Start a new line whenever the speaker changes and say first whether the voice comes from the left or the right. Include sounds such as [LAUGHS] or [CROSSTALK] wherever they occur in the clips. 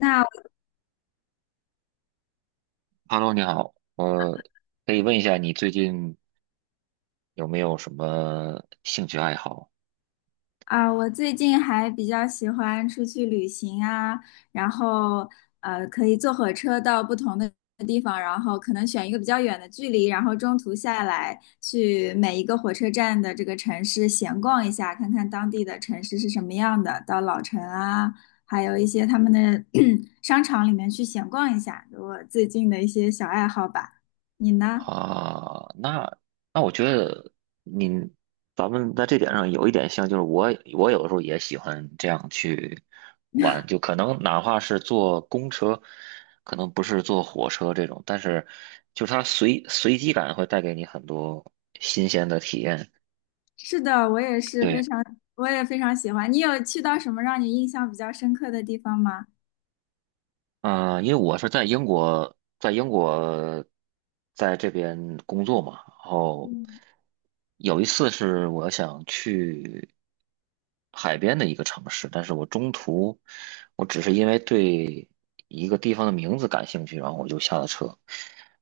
left: 那
right: Hello，你好，我可以问一下你最近有没有什么兴趣爱好
left: 啊、我最近还比较喜欢出去旅行啊，然后可以坐火车到不同的地方，然后可能选一个比较远的距离，然后中途下来去每一个火车站的这个城市闲逛一下，看看当地的城市是什么样的，到老城啊，还有一些他们的 [CLEARS THROAT] 商场里面去闲逛一下，我最近的一些小爱好吧。你呢？
right: 啊？那我觉得你咱们在这点上有一点像，就是我有的时候也喜欢这样去玩，就可能哪怕是坐公车，可能不是坐火车这种，但是就是它随机感会带给你很多新鲜的体验。
left: 是的，我也是非
right: 对。
left: 常，我也非常喜欢。你有去到什么让你印象比较深刻的地方吗？
right: 因为我是在英国，在这边工作嘛，然后
left: 嗯，
right: 有一次是我想去海边的一个城市，但是我中途只是因为对一个地方的名字感兴趣，然后我就下了车，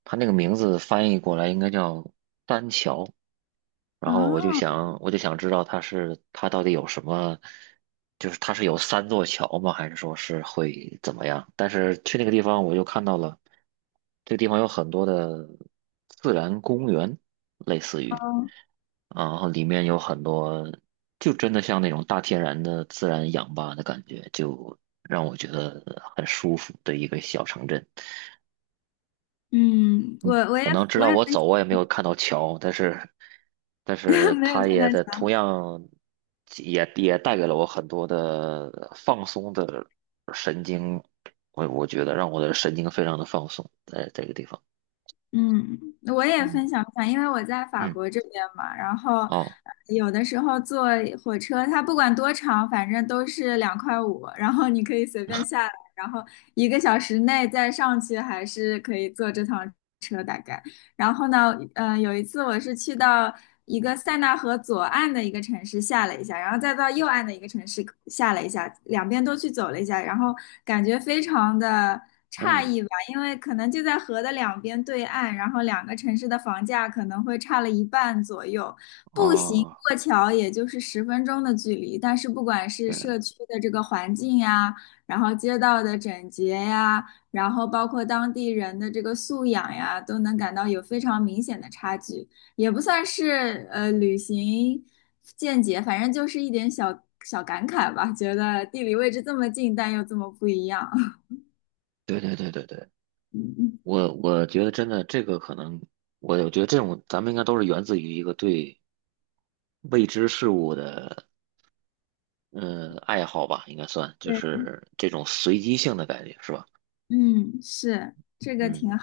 right: 它那个名字翻译过来应该叫丹桥。我就想知道它到底有什么，就是它是有三座桥吗？还是说是会怎么样？但是去那个地方，我就看到了这个地方有很多的自然公园，类似于，
left: 哦，
right: 然后里面有很多，就真的像那种大天然的自然氧吧的感觉，就让我觉得很舒服的一个小城镇。
left: 嗯，我
right: 嗯，
left: 我也
right: 可能直
left: 我
right: 到
left: 也
right: 我
left: 分
right: 走，我也没有看到桥，但是，但是
left: 享 [LAUGHS] 没有
right: 它
left: 看到
right: 也在同
left: 墙，
right: 样也带给了我很多的放松的神经，我觉得让我的神经非常的放松，在这个地方，
left: 嗯，我也
right: 嗯
left: 分享一下，因为我在法
right: 嗯。
left: 国这边嘛，然后
right: 哦
left: 有的时候坐火车，它不管多长，反正都是2.5块，然后你可以随便下来，然后一个小时内再上去，还是可以坐这趟。概。然后呢，有一次我是去到一个塞纳河左岸的一个城市下了一下，然后再到右岸的一个城市下了一下，两边都去走了一下，然后感觉非常的诧
right: 嗯
left: 异吧，因为可能就在河的两边对岸，然后两个城市的房价可能会差了一半左右，步行
right: 哦，
left: 过桥也就是10分钟的距离，但是不管是
right: 对
left: 社区的这个环境呀，然后街道的整洁呀。然后包括当地人的这个素养呀，都能感到有非常明显的差距，也不算是旅行见解，反正就是一点小小感慨吧，觉得地理位置这么近，但又这么不一样。[LAUGHS]
right: 对对对对，对，
left: 嗯
right: 我觉得真的这个可能，我觉得这种咱们应该都是源自于一个对未知事物的嗯，爱好吧，应该算，就
left: 对，
right: 是这种随机性的感觉，是吧？
left: 嗯，是，这个挺
right: 嗯，
left: 好。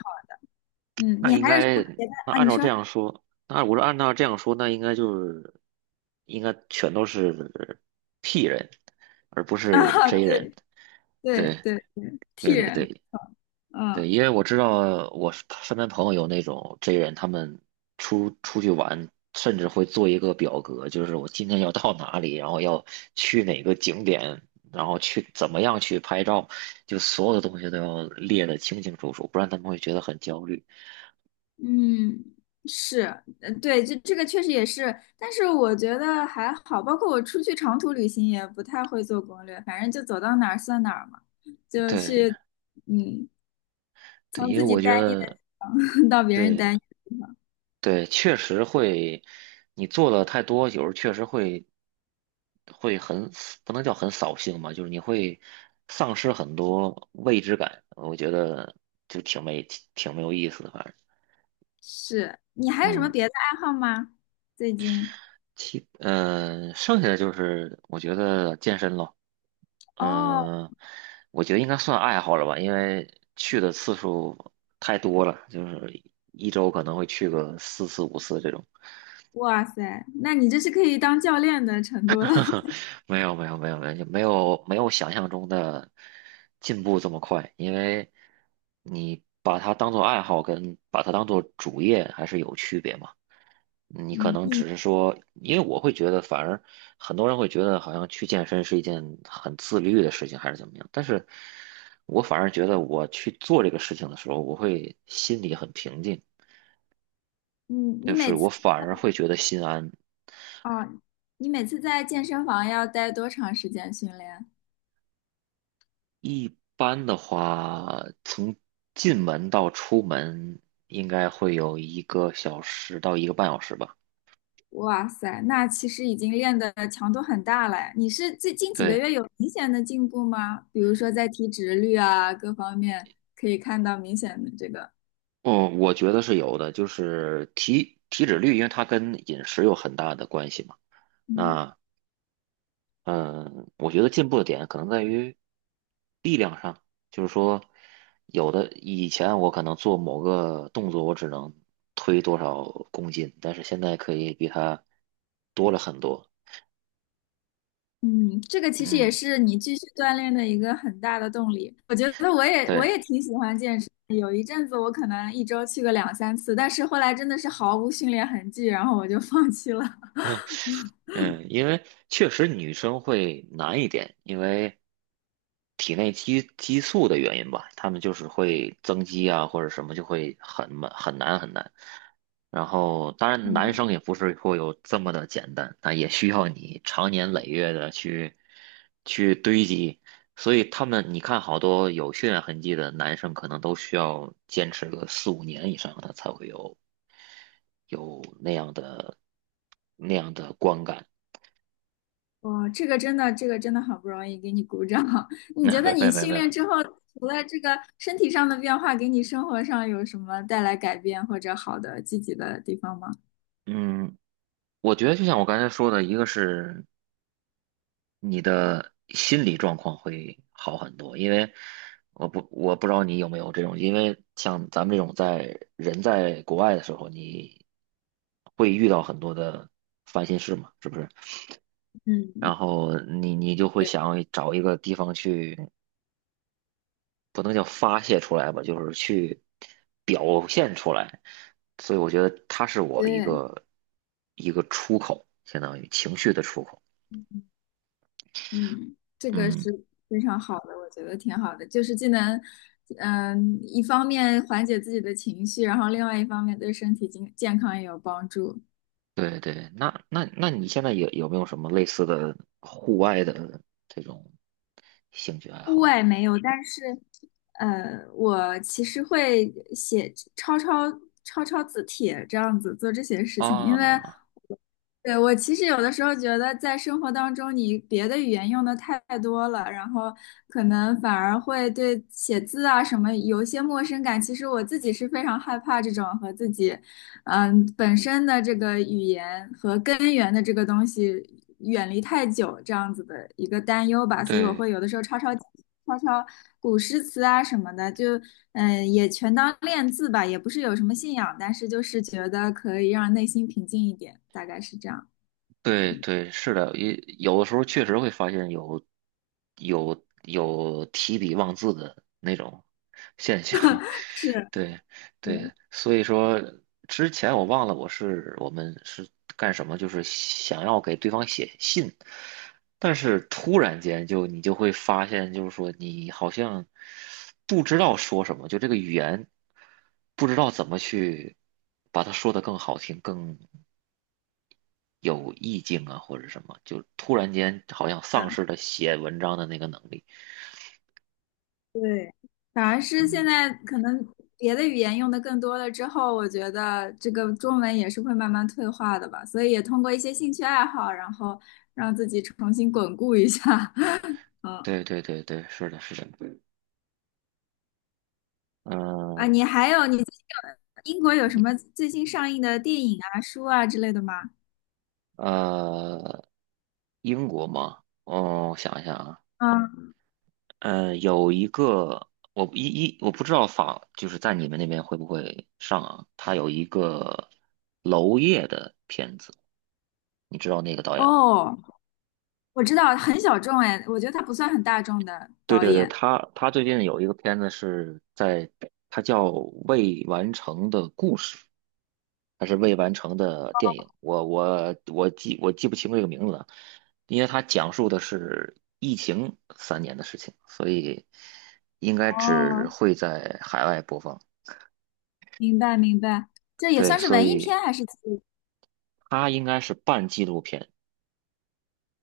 left: 嗯，
right: 那
left: 你
right: 应
left: 还有什么
right: 该，
left: 别的
right: 那
left: 啊？
right: 按
left: 你
right: 照这
left: 说
right: 样说，那我说按照这样说，那应该就是，应该全都是 P 人，而不
left: 啊，
right: 是
left: [LAUGHS]
right: J 人。
left: 对对
right: 对，
left: 对对，替
right: 对对
left: 人，
right: 对，
left: 嗯。
right: 对，因为我知道我身边朋友有那种 J 人，他们出去玩，甚至会做一个表格，就是我今天要到哪里，然后要去哪个景点，然后去怎么样去拍照，就所有的东西都要列得清清楚楚，不然他们会觉得很焦虑。
left: 嗯，是，对，这个确实也是，但是我觉得还好，包括我出去长途旅行也不太会做攻略，反正就走到哪儿算哪儿嘛，就
right: 对
left: 去，嗯，
right: 对，
left: 从
right: 因为
left: 自己
right: 我觉
left: 待腻的
right: 得，
left: [LAUGHS] 到别人
right: 对，
left: 待腻的地方。
right: 对，确实会，你做的太多，有时候确实会很死不能叫很扫兴吧，就是你会丧失很多未知感，我觉得就挺没挺没有意思的，反正
left: 是，你还有什么
right: 嗯，
left: 别的爱好吗？最近？
right: 剩下的就是我觉得健身咯，
left: 哦，
right: 嗯、我觉得应该算爱好了吧，因为去的次数太多了，就是一周可能会去个四次五次这种。
left: 哇塞，那你这是可以当教练的程度了。
right: [LAUGHS]
left: [LAUGHS]
right: 没有没有没有没有，就没有想象中的进步这么快，因为你把它当做爱好跟把它当做主业还是有区别嘛。你可
left: 嗯，
right: 能只
left: 你，
right: 是说，因为我会觉得，反而很多人会觉得好像去健身是一件很自律的事情，还是怎么样。但是我反而觉得，我去做这个事情的时候，我会心里很平静，
left: 你，你
right: 就
left: 每
right: 是我
left: 次，
right: 反而会觉得心安，
left: 哦，你每次在健身房要待多长时间训练？
right: 一般的话，从进门到出门应该会有一个小时到一个半小时吧。
left: 哇塞，那其实已经练的强度很大了。你是最近几个
right: 对，
left: 月有明显的进步吗？比如说在体脂率啊各方面，可以看到明显的这个，
right: 嗯，我觉得是有的，就是体脂率，因为它跟饮食有很大的关系嘛。
left: 嗯
right: 那嗯，我觉得进步的点可能在于力量上，就是说，有的以前我可能做某个动作，我只能推多少公斤，但是现在可以比它多了很多。
left: 嗯，这个其实也
right: 嗯，
left: 是你继续锻炼的一个很大的动力。我觉得我也我
right: 对。
left: 也挺喜欢健身的，有一阵子我可能一周去个两三次，但是后来真的是毫无训练痕迹，然后我就放弃了。[LAUGHS]
right: 嗯，因为确实女生会难一点，因为体内激素的原因吧，她们就是会增肌啊，或者什么就会很慢很难很难。然后，当然男
left: 嗯。
right: 生也不是会有这么的简单，那也需要你长年累月的去去堆积。所以他们，你看好多有血缘痕迹的男生，可能都需要坚持个四五年以上，他才会有有那样的那样的观感。
left: 哇，这个真的，这个真的好不容易给你鼓掌。[LAUGHS]
right: [LAUGHS]
left: 你
right: 那
left: 觉得
right: 没
left: 你
right: 没没
left: 训
right: 没
left: 练之后，除了这个身体上的变化，给你生活上有什么带来改变或者好的积极的地方吗？
right: 嗯，我觉得就像我刚才说的，一个是你的心理状况会好很多，因为我不知道你有没有这种，因为像咱们这种在人在国外的时候，你会遇到很多的烦心事嘛，是不是？
left: 嗯，
right: 然后你就会想找一个地方去，不能叫发泄出来吧，就是去表现出来。所以我觉得它是我一
left: 对，
right: 个一个出口，相当于情绪的出口。
left: 嗯，这个是
right: 嗯，
left: 非常好的，我觉得挺好的，就是既能，嗯，一方面缓解自己的情绪，然后另外一方面对身体健康也有帮助。
right: 对对，那那你现在有没有什么类似的户外的这种兴趣爱
left: 户
right: 好？
left: 外没有，但是，呃，我其实会写抄字帖这样子做这些事情，因为
right: 啊，
left: 对我其实有的时候觉得在生活当中，你别的语言用的太多了，然后可能反而会对写字啊什么有一些陌生感。其实我自己是非常害怕这种和自己嗯，本身的这个语言和根源的这个东西远离太久，这样子的一个担忧吧，所以我
right: 对
left: 会有的时候抄古诗词啊什么的，就也全当练字吧，也不是有什么信仰，但是就是觉得可以让内心平静一点，大概是这样。
right: 对对，是的，也有的时候确实会发现有有提笔忘字的那种现象，
left: 是，
right: 对
left: 嗯，
right: 对，所以说之前我忘了我们是干什么，就是想要给对方写信，但是突然间你就会发现，就是说你好像不知道说什么，就这个语言不知道怎么去把它说得更好听、更有意境啊，或者什么，就突然间好像丧
left: 的。
right: 失了写文章的那个能力。
left: 对，反而是现
right: 嗯，
left: 在可能别的语言用的更多了之后，我觉得这个中文也是会慢慢退化的吧，所以也通过一些兴趣爱好，然后让自己重新巩固一下。[LAUGHS] 嗯
right: 对对对对，是的，是的。
left: 啊，你
right: 嗯
left: 还有你最近有英国有什么最新上映的电影啊、书啊之类的吗？
right: 呃，英国吗？哦，我想一下啊，
left: 嗯，
right: 呃，有一个我一一我不知道就是在你们那边会不会上啊？他有一个娄烨的片子，你知道那个导演吗？
left: 哦，我知道，很小众哎，我觉得他不算很大众的
right: 对
left: 导
right: 对对，
left: 演。
right: 他最近有一个片子是在，他叫《未完成的故事》，还是未完成的电影，我记不清这个名字了，因为它讲述的是疫情三年的事情，所以应该只
left: 哦，
right: 会在海外播放。
left: 明白明白，这也
right: 对，
left: 算是
right: 所
left: 文艺
right: 以
left: 片还是
right: 它应该是半纪录片。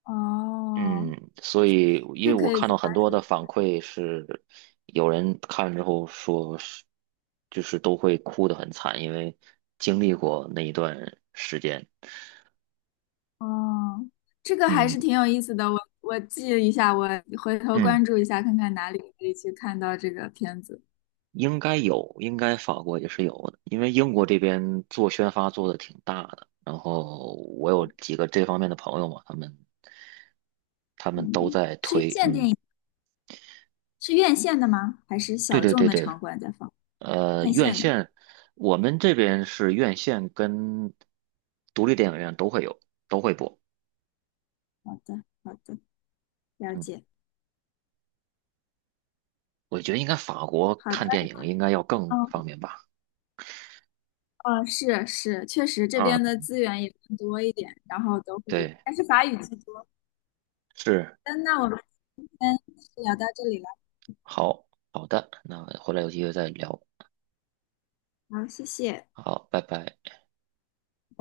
left: 哦，
right: 嗯，所以因为
left: 这
right: 我
left: 可以
right: 看
left: 去
right: 到很
left: 关
right: 多的
left: 注。
right: 反馈是，有人看了之后说是，就是都会哭得很惨，因为经历过那一段时间。
left: 哦，这个还
right: 嗯
left: 是挺有意思的，我记一下，我回头
right: 嗯。
left: 关注一下，看看哪里可以去看到这个片子。
right: 应该有，应该法国也是有的，因为英国这边做宣发做的挺大的，然后我有几个这方面的朋友嘛，他们都
left: 嗯，
right: 在
left: 是院
right: 推，
left: 线电
right: 嗯，
left: 影，是院线的吗？还是
right: 对
left: 小
right: 对
left: 众
right: 对
left: 的
right: 对，
left: 场馆在放？
right: 呃，
left: 院
right: 院
left: 线的。
right: 线，我们这边是院线跟独立电影院都会有，都会播，
left: 好的，好的，了
right: 嗯，
left: 解。
right: 我觉得应该法国
left: 好的，
right: 看电影应该要更
left: 嗯，
right: 方便吧，
left: 哦，是是，确实这
right: 啊，
left: 边的资源也更多一点，然后都会，
right: 对，
left: 但是法语居多。
right: 是，
left: 嗯，那我们今天就聊到这里了，
right: 好，好的，那回来有机会再聊，
left: 好，谢谢。
right: 好，拜拜。